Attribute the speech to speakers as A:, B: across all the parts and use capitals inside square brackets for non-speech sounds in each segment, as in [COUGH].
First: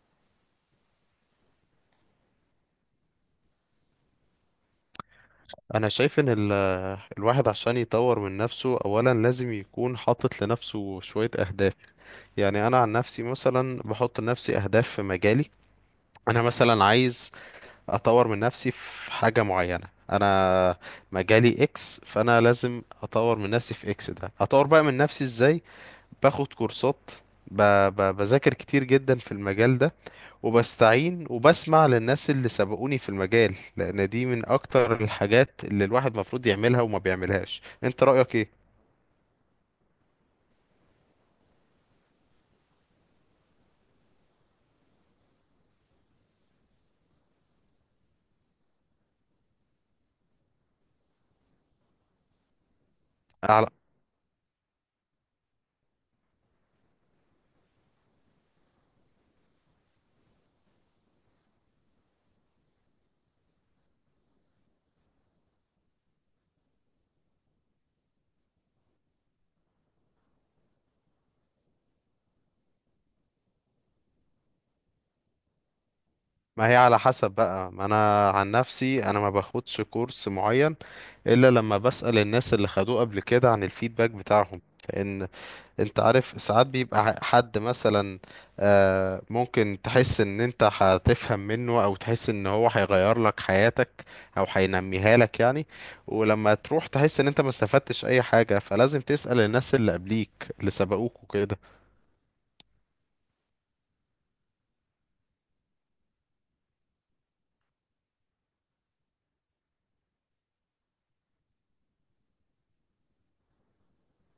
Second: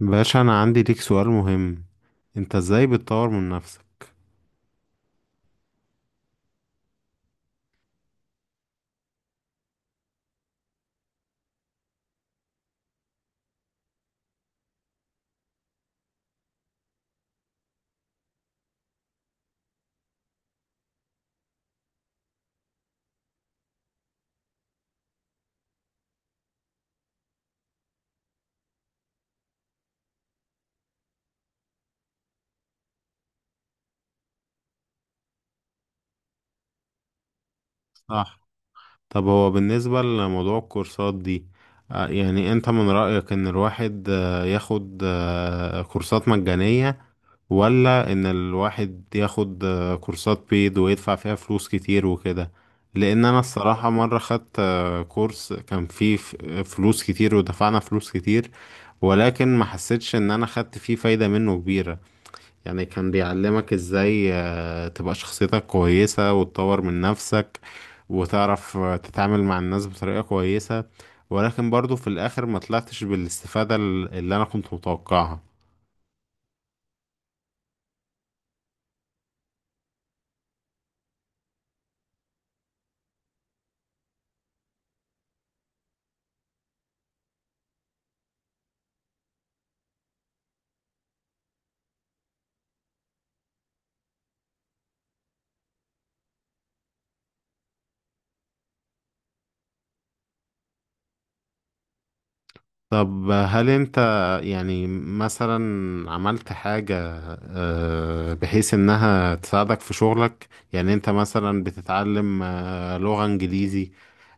A: باشا انا عندي ليك سؤال مهم. انت ازاي بتطور من نفسك؟
B: انا شايف ان الواحد عشان يطور من نفسه اولا لازم يكون حاطط لنفسه شوية اهداف. يعني انا عن نفسي مثلا بحط لنفسي اهداف في مجالي. انا مثلا عايز اطور من نفسي في حاجة معينة. انا مجالي اكس، فانا لازم اطور من نفسي في اكس ده. اطور بقى من نفسي ازاي؟ باخد كورسات، ب... بذاكر كتير جدا في المجال ده، وبستعين وبسمع للناس اللي سبقوني في المجال، لان دي من اكتر الحاجات اللي الواحد مفروض يعملها وما بيعملهاش. انت رأيك
A: صح.
B: ايه؟
A: طب هو بالنسبة لموضوع الكورسات دي، يعني انت من رأيك ان الواحد ياخد كورسات مجانية، ولا ان الواحد ياخد كورسات بيد ويدفع فيها فلوس كتير وكده؟ لان انا
B: على،
A: الصراحة مرة خدت كورس كان فيه فلوس كتير، ودفعنا فلوس كتير، ولكن ما حسيتش ان انا خدت فيه فايدة منه كبيرة. يعني كان بيعلمك ازاي تبقى شخصيتك كويسة وتطور من نفسك، وتعرف تتعامل مع الناس بطريقة كويسة، ولكن برضو في الآخر ما طلعتش بالاستفادة اللي أنا كنت متوقعها.
B: ما هي على حسب بقى. ما انا عن نفسي انا ما باخدش كورس معين الا لما بسأل الناس اللي خدوه قبل كده عن الفيدباك بتاعهم. لان انت عارف ساعات بيبقى حد مثلا ممكن تحس ان انت هتفهم منه، او تحس ان هو هيغير لك حياتك او هينميها لك يعني. ولما تروح تحس ان انت ما استفدتش اي حاجة، فلازم تسأل الناس اللي قبليك اللي سبقوك وكده.
A: طب هل أنت، يعني مثلا، عملت حاجة بحيث إنها تساعدك في شغلك؟ يعني أنت مثلا بتتعلم لغة إنجليزي،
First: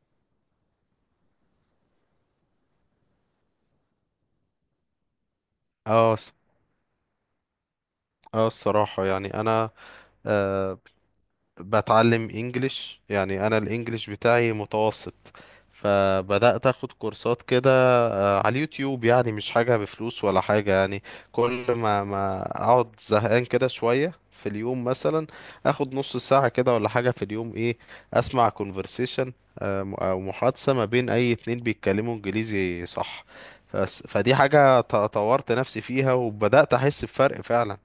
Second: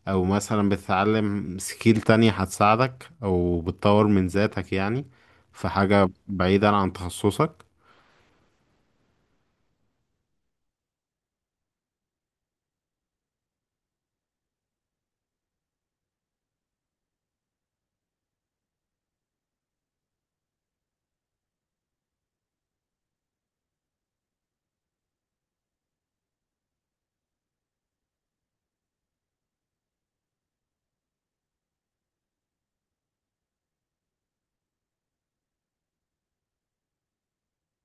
A: او مثلا بتتعلم سكيل تانية هتساعدك او بتطور من ذاتك، يعني في حاجة
B: اه الص-
A: بعيدا عن تخصصك.
B: اه الصراحة يعني انا آه، بتعلم انجليش. يعني انا الانجليش بتاعي متوسط، فبدأت اخد كورسات كده على اليوتيوب، يعني مش حاجة بفلوس ولا حاجة يعني. كل ما اقعد زهقان كده شوية في اليوم مثلا، اخد نص ساعة كده ولا حاجة في اليوم. ايه، اسمع conversation، او محادثة ما بين اي اتنين بيتكلموا انجليزي، صح؟ فدي حاجة طورت نفسي فيها وبدأت احس بفرق فعلا.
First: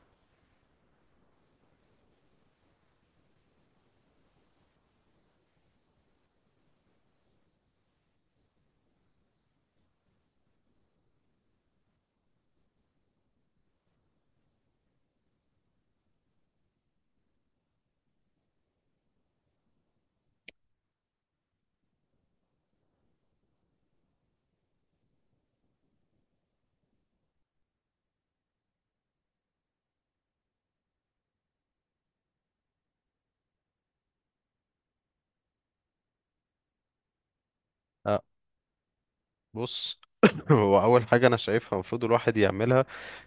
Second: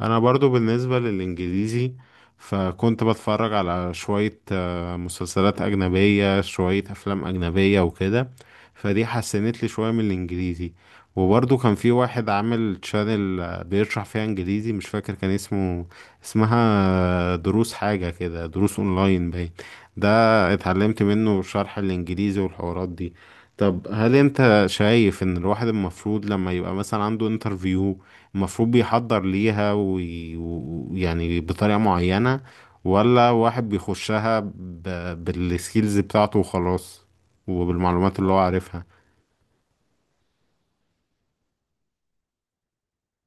A: انا برضو بالنسبة للانجليزي، فكنت بتفرج على شوية مسلسلات اجنبية، شوية افلام اجنبية وكده، فدي حسنت لي شوية من الانجليزي. وبرضو كان في واحد عامل تشانل بيشرح فيها انجليزي، مش فاكر كان اسمه، اسمها دروس حاجة كده، دروس اونلاين باين، ده اتعلمت منه شرح الانجليزي والحوارات دي. طب هل انت شايف ان الواحد المفروض لما يبقى مثلا عنده انترفيو، المفروض بيحضر ليها ويعني بطريقة معينة، ولا واحد بيخشها بالسكيلز بتاعته وخلاص، وبالمعلومات
B: آه،
A: اللي هو عارفها؟
B: بص، [COUGHS] [LAUGHS] هو اول حاجه انا شايفها المفروض الواحد يعملها،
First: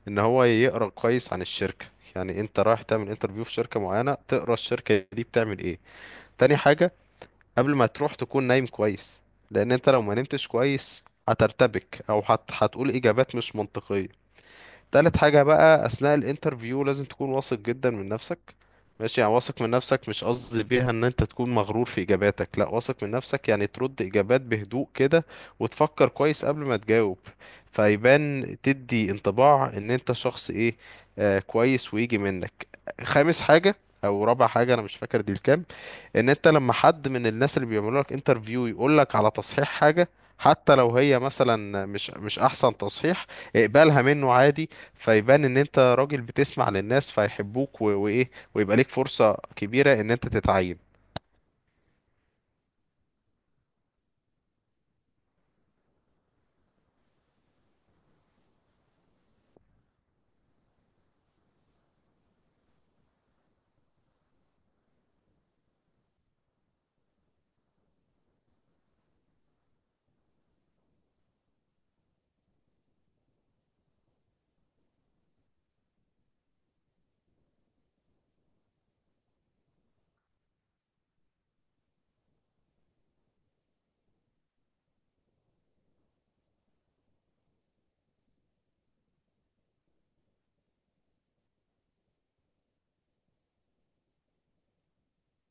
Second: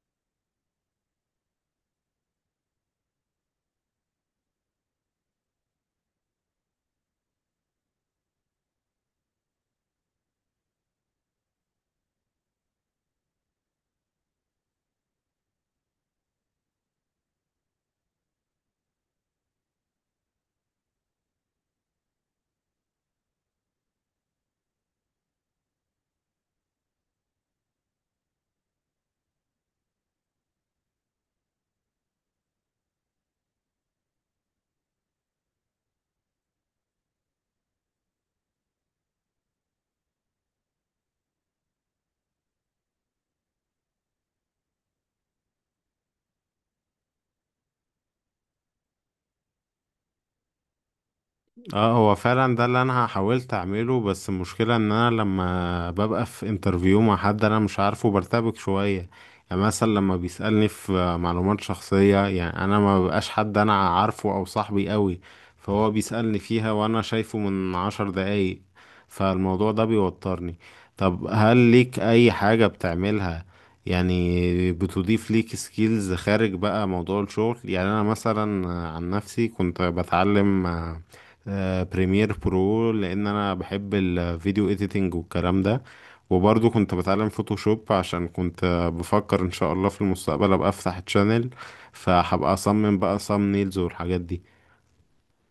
B: ان هو يقرا كويس عن الشركه. يعني انت رايح تعمل انترفيو في شركه معينه، تقرا الشركه دي بتعمل ايه. تاني حاجه، قبل ما تروح تكون نايم كويس، لان انت لو ما نمتش كويس هترتبك او هتقول اجابات مش منطقيه. تالت حاجة بقى، أثناء الانترفيو لازم تكون واثق جدا من نفسك. ماشي، يعني واثق من نفسك، مش قصدي بيها ان انت تكون مغرور في اجاباتك، لا، واثق من نفسك يعني ترد اجابات بهدوء كده، وتفكر كويس قبل ما تجاوب، فيبان تدي انطباع ان انت شخص ايه، آه، كويس ويجي منك. خامس حاجة او رابع حاجة، انا مش فاكر دي الكام، ان انت لما حد من الناس اللي بيعملوا لك انترفيو يقول لك على تصحيح حاجة، حتى لو هي مثلا مش احسن تصحيح، اقبلها منه عادي. فيبان ان انت راجل بتسمع للناس، فيحبوك وايه، ويبقى ليك فرصة كبيرة ان انت تتعين.
A: اه، هو فعلا ده اللي انا حاولت اعمله، بس المشكلة ان انا لما ببقى في انترفيو مع حد انا مش عارفه برتبك شوية. يعني مثلا لما بيسألني في معلومات شخصية، يعني انا ما ببقاش حد انا عارفه او صاحبي قوي، فهو بيسألني فيها وانا شايفه من عشر دقايق، فالموضوع ده بيوترني. طب هل ليك اي حاجة بتعملها، يعني بتضيف ليك سكيلز خارج بقى موضوع الشغل؟ يعني انا مثلا عن نفسي كنت بتعلم بريمير برو، لان انا بحب الفيديو اديتنج والكلام ده، وبرضه كنت بتعلم فوتوشوب عشان كنت بفكر ان شاء الله في المستقبل ابقى افتح تشانل، فهبقى اصمم بقى صامنيلز والحاجات دي.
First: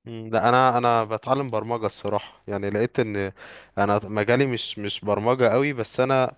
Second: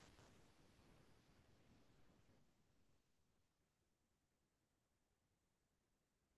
B: مم، لا، انا بتعلم برمجه الصراحه. يعني لقيت ان انا مجالي مش برمجه قوي، بس انا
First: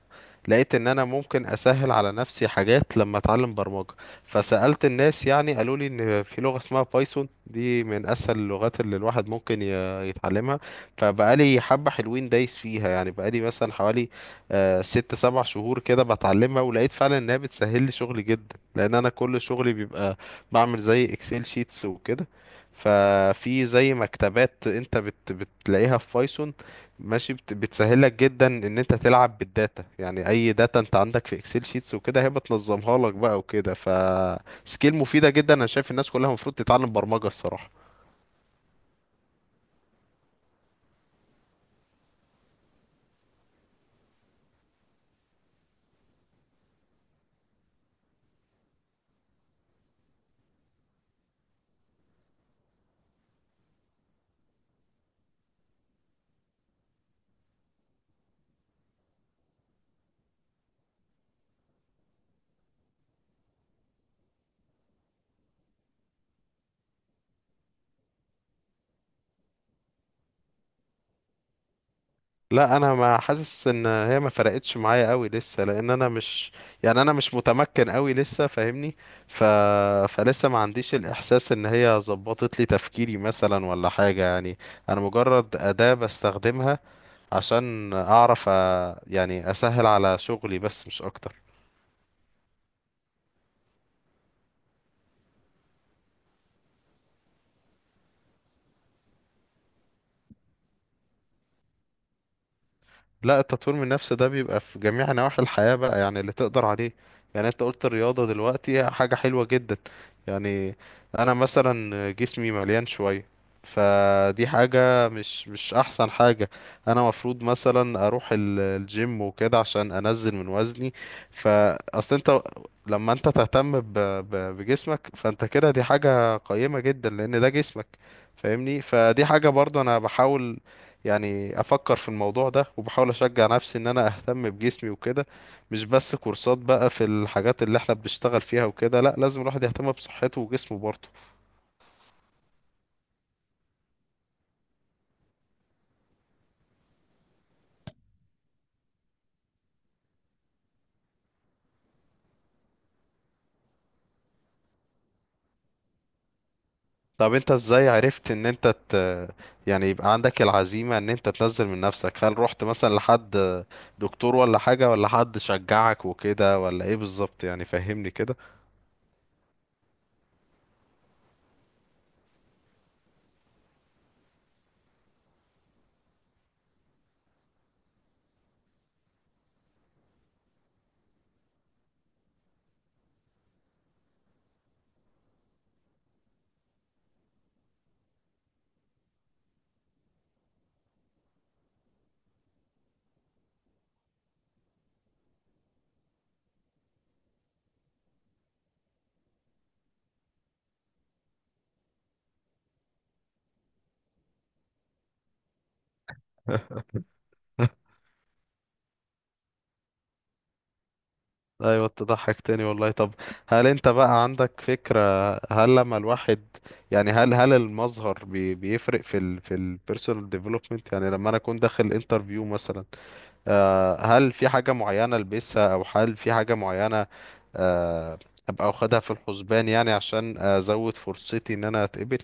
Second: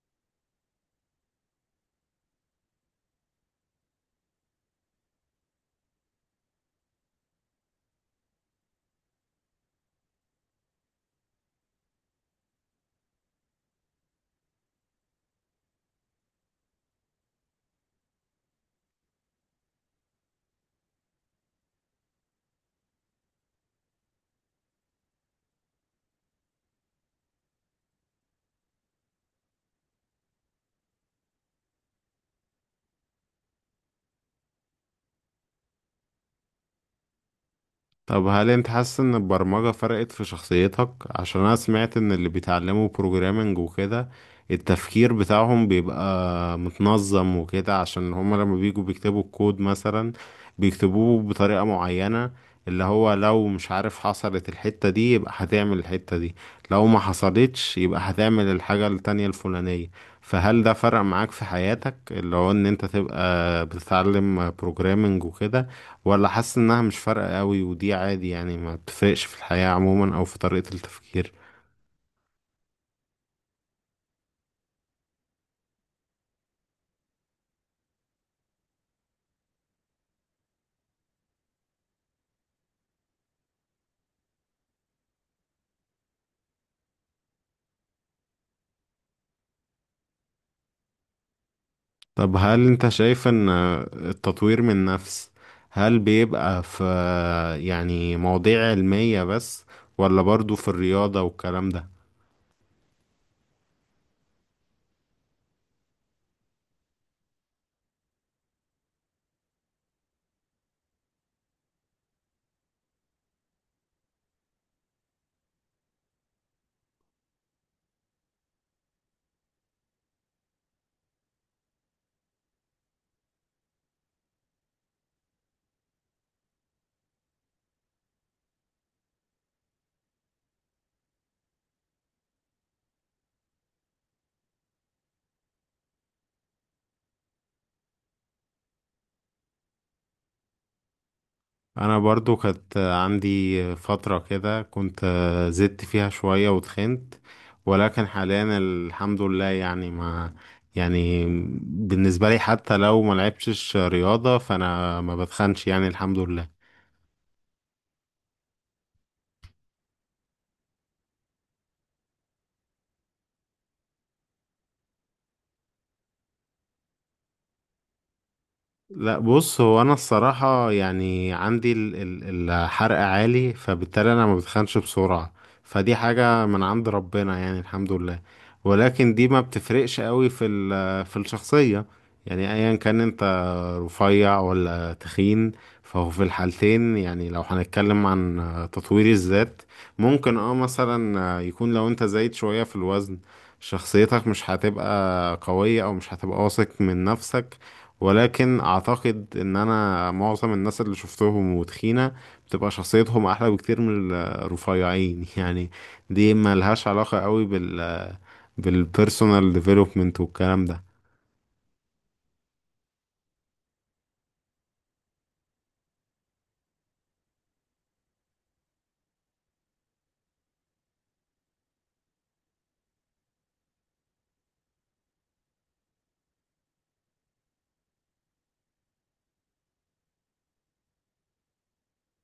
B: لقيت ان انا ممكن اسهل على نفسي حاجات لما اتعلم برمجه. فسالت الناس، يعني قالوا لي ان في لغه اسمها بايثون، دي من اسهل اللغات اللي الواحد ممكن يتعلمها. فبقالي حبه حلوين دايس فيها، يعني بقالي مثلا حوالي 6 7 شهور كده بتعلمها، ولقيت فعلا انها بتسهل لي شغلي جدا، لان انا كل شغلي بيبقى بعمل زي اكسل شيتس وكده. ففي زي مكتبات انت بتلاقيها في بايثون، ماشي، بتسهلك جدا ان انت تلعب بالداتا. يعني اي داتا انت عندك في اكسل شيتس وكده، هي بتنظمها لك بقى وكده. فسكيل مفيدة جدا، انا شايف الناس كلها المفروض تتعلم برمجة الصراحة.
A: طب هل انت حاسس ان البرمجة فرقت في شخصيتك؟ عشان انا سمعت ان اللي بيتعلموا بروجرامنج وكده التفكير بتاعهم بيبقى متنظم وكده، عشان هما لما بيجوا بيكتبوا الكود مثلا بيكتبوه بطريقة معينة، اللي هو لو مش عارف حصلت الحتة دي يبقى هتعمل الحتة دي، لو ما حصلتش يبقى هتعمل الحاجة التانية الفلانية. فهل ده فرق معاك في حياتك، اللي هو ان انت تبقى بتتعلم بروجرامنج وكده، ولا حاسس انها مش فارقة قوي ودي عادي، يعني ما بتفرقش في الحياة عموما او في طريقة التفكير؟
B: لا، انا ما حاسس ان هي ما فرقتش معايا قوي لسه، لان انا مش، يعني انا مش متمكن قوي لسه، فاهمني؟ ف... فلسه ما عنديش الاحساس ان هي ظبطت لي تفكيري مثلا ولا حاجة يعني. انا مجرد أداة بستخدمها عشان اعرف يعني اسهل على شغلي بس، مش اكتر.
A: طب هل انت شايف ان التطوير من نفس، هل بيبقى في، يعني مواضيع علمية بس، ولا برضو في الرياضة والكلام ده؟
B: لا، التطوير من النفس ده بيبقى في جميع نواحي الحياة بقى، يعني اللي تقدر عليه. يعني انت قلت الرياضة دلوقتي، هي حاجة حلوة جدا. يعني انا مثلا جسمي مليان شوية، فدي حاجة مش احسن حاجة. انا مفروض مثلا اروح الجيم وكده عشان انزل من وزني. فاصل، انت لما انت تهتم بجسمك، فانت كده دي حاجة قيمة جدا، لان ده جسمك، فاهمني؟ فدي حاجة برضو انا بحاول يعني افكر في الموضوع ده، وبحاول اشجع نفسي ان انا اهتم بجسمي وكده. مش بس كورسات بقى في الحاجات اللي احنا بنشتغل فيها وكده، لا، لازم الواحد يهتم بصحته وجسمه برضه.
A: انا برضو كانت عندي فترة كده كنت زدت فيها شوية وتخنت، ولكن حاليا الحمد لله، يعني ما، يعني بالنسبة لي حتى لو ما لعبتش رياضة فانا ما بتخنش، يعني الحمد لله.
B: طب انت ازاي عرفت ان انت يعني يبقى عندك العزيمة ان انت تنزل من نفسك؟ هل رحت مثلا لحد دكتور ولا حاجة، ولا حد شجعك وكده، ولا ايه بالظبط؟ يعني فهمني كده.
A: لا، بص، هو انا الصراحة يعني عندي الحرق عالي، فبالتالي انا ما بتخنش بسرعة، فدي حاجة من عند ربنا يعني، الحمد لله. ولكن دي ما بتفرقش قوي في في الشخصية. يعني ايا كان انت رفيع ولا تخين، فهو في الحالتين، يعني لو هنتكلم عن تطوير الذات، ممكن اه مثلا يكون لو انت زايد شوية في الوزن شخصيتك مش هتبقى قوية او مش هتبقى واثق من نفسك. ولكن اعتقد ان انا معظم الناس اللي شفتهم وتخينة بتبقى شخصيتهم احلى بكتير من الرفيعين [LAUGHS] يعني، دي ملهاش
B: [LAUGHS]
A: علاقة قوي بال، بالبيرسونال ديفلوبمنت والكلام ده.
B: ايوه، تضحك تاني والله. طب هل انت بقى عندك فكرة، هل لما الواحد يعني، هل المظهر بيفرق في البيرسونال ديفلوبمنت؟ يعني لما انا اكون داخل انترفيو مثلا، هل في حاجة معينة البسها، او هل في حاجة معينة آه، ابقى واخدها في الحسبان، يعني عشان ازود فرصتي ان انا اتقبل؟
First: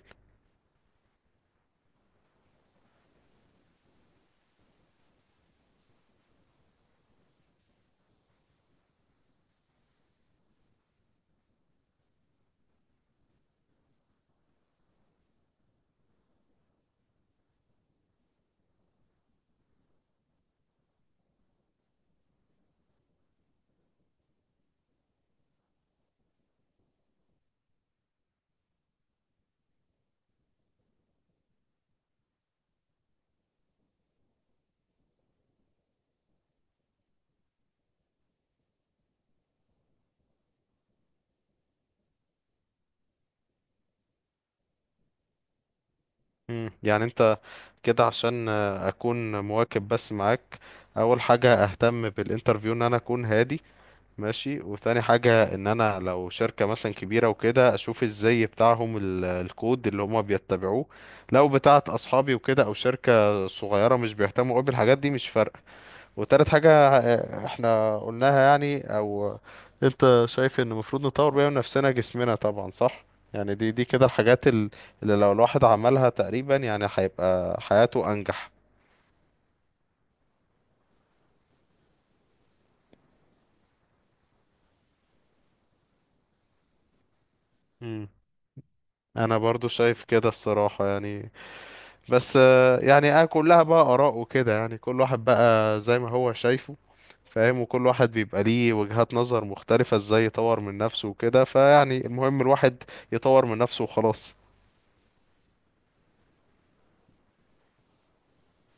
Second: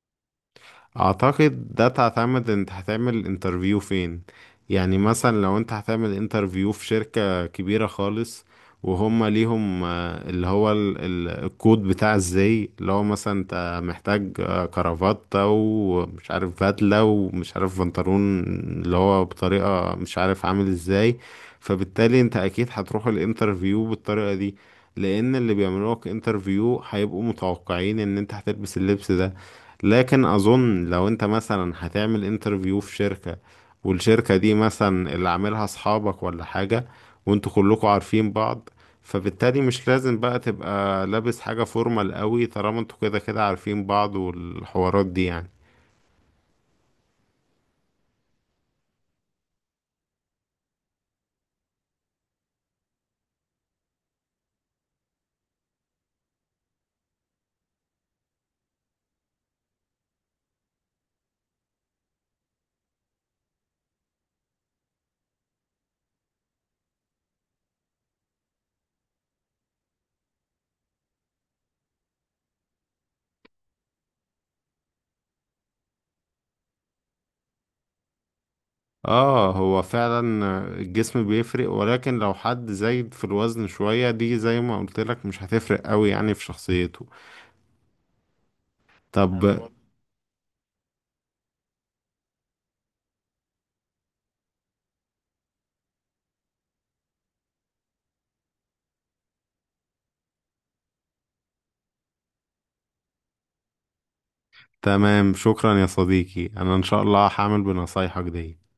A: اعتقد ده تعتمد انت هتعمل انترفيو فين. يعني مثلا لو انت هتعمل انترفيو في شركة كبيرة خالص، وهم ليهم اللي هو الكود بتاع ازاي، اللي هو مثلا انت محتاج كرافتة ومش عارف بدلة ومش عارف بنطلون اللي هو بطريقة مش عارف عامل ازاي، فبالتالي انت اكيد هتروح الانترفيو بالطريقة دي، لان اللي بيعملوك انترفيو هيبقوا متوقعين ان انت هتلبس اللبس ده. لكن اظن لو انت مثلا هتعمل انترفيو في شركة، والشركة دي مثلا اللي عاملها اصحابك ولا حاجة، وانتوا كلكوا عارفين بعض، فبالتالي مش لازم بقى تبقى لابس حاجة فورمال قوي، طالما انتوا كده كده عارفين بعض والحوارات دي يعني.
B: مم. يعني انت كده، عشان اكون مواكب بس معاك: اول حاجة اهتم بالانترفيو ان انا اكون هادي، ماشي، وتاني حاجة، ان انا لو شركة مثلا كبيرة وكده، اشوف الزي بتاعهم الكود اللي هما بيتبعوه. لو بتاعت اصحابي وكده، او شركة صغيرة مش بيهتموا قوي بالحاجات دي، مش فارقة. وتالت حاجة احنا قلناها يعني، او انت شايف ان المفروض نطور بيها من نفسنا جسمنا طبعا، صح؟ يعني دي كده الحاجات اللي لو الواحد عملها تقريبا يعني هيبقى حياته انجح.
A: اه، هو فعلا الجسم بيفرق، ولكن لو حد زايد في الوزن شوية دي زي ما قلت لك مش هتفرق قوي يعني في شخصيته.
B: مم. انا
A: طب تمام.
B: برضو شايف كده الصراحة يعني. بس يعني انا كلها بقى اراء وكده، يعني كل واحد بقى زي ما هو شايفه، فاهم، وكل واحد بيبقى ليه وجهات نظر مختلفة ازاي يطور من نفسه وكده. فيعني المهم الواحد يطور من نفسه وخلاص.
A: تمام شكرا يا صديقي، انا ان شاء الله هعمل بنصايحك دي.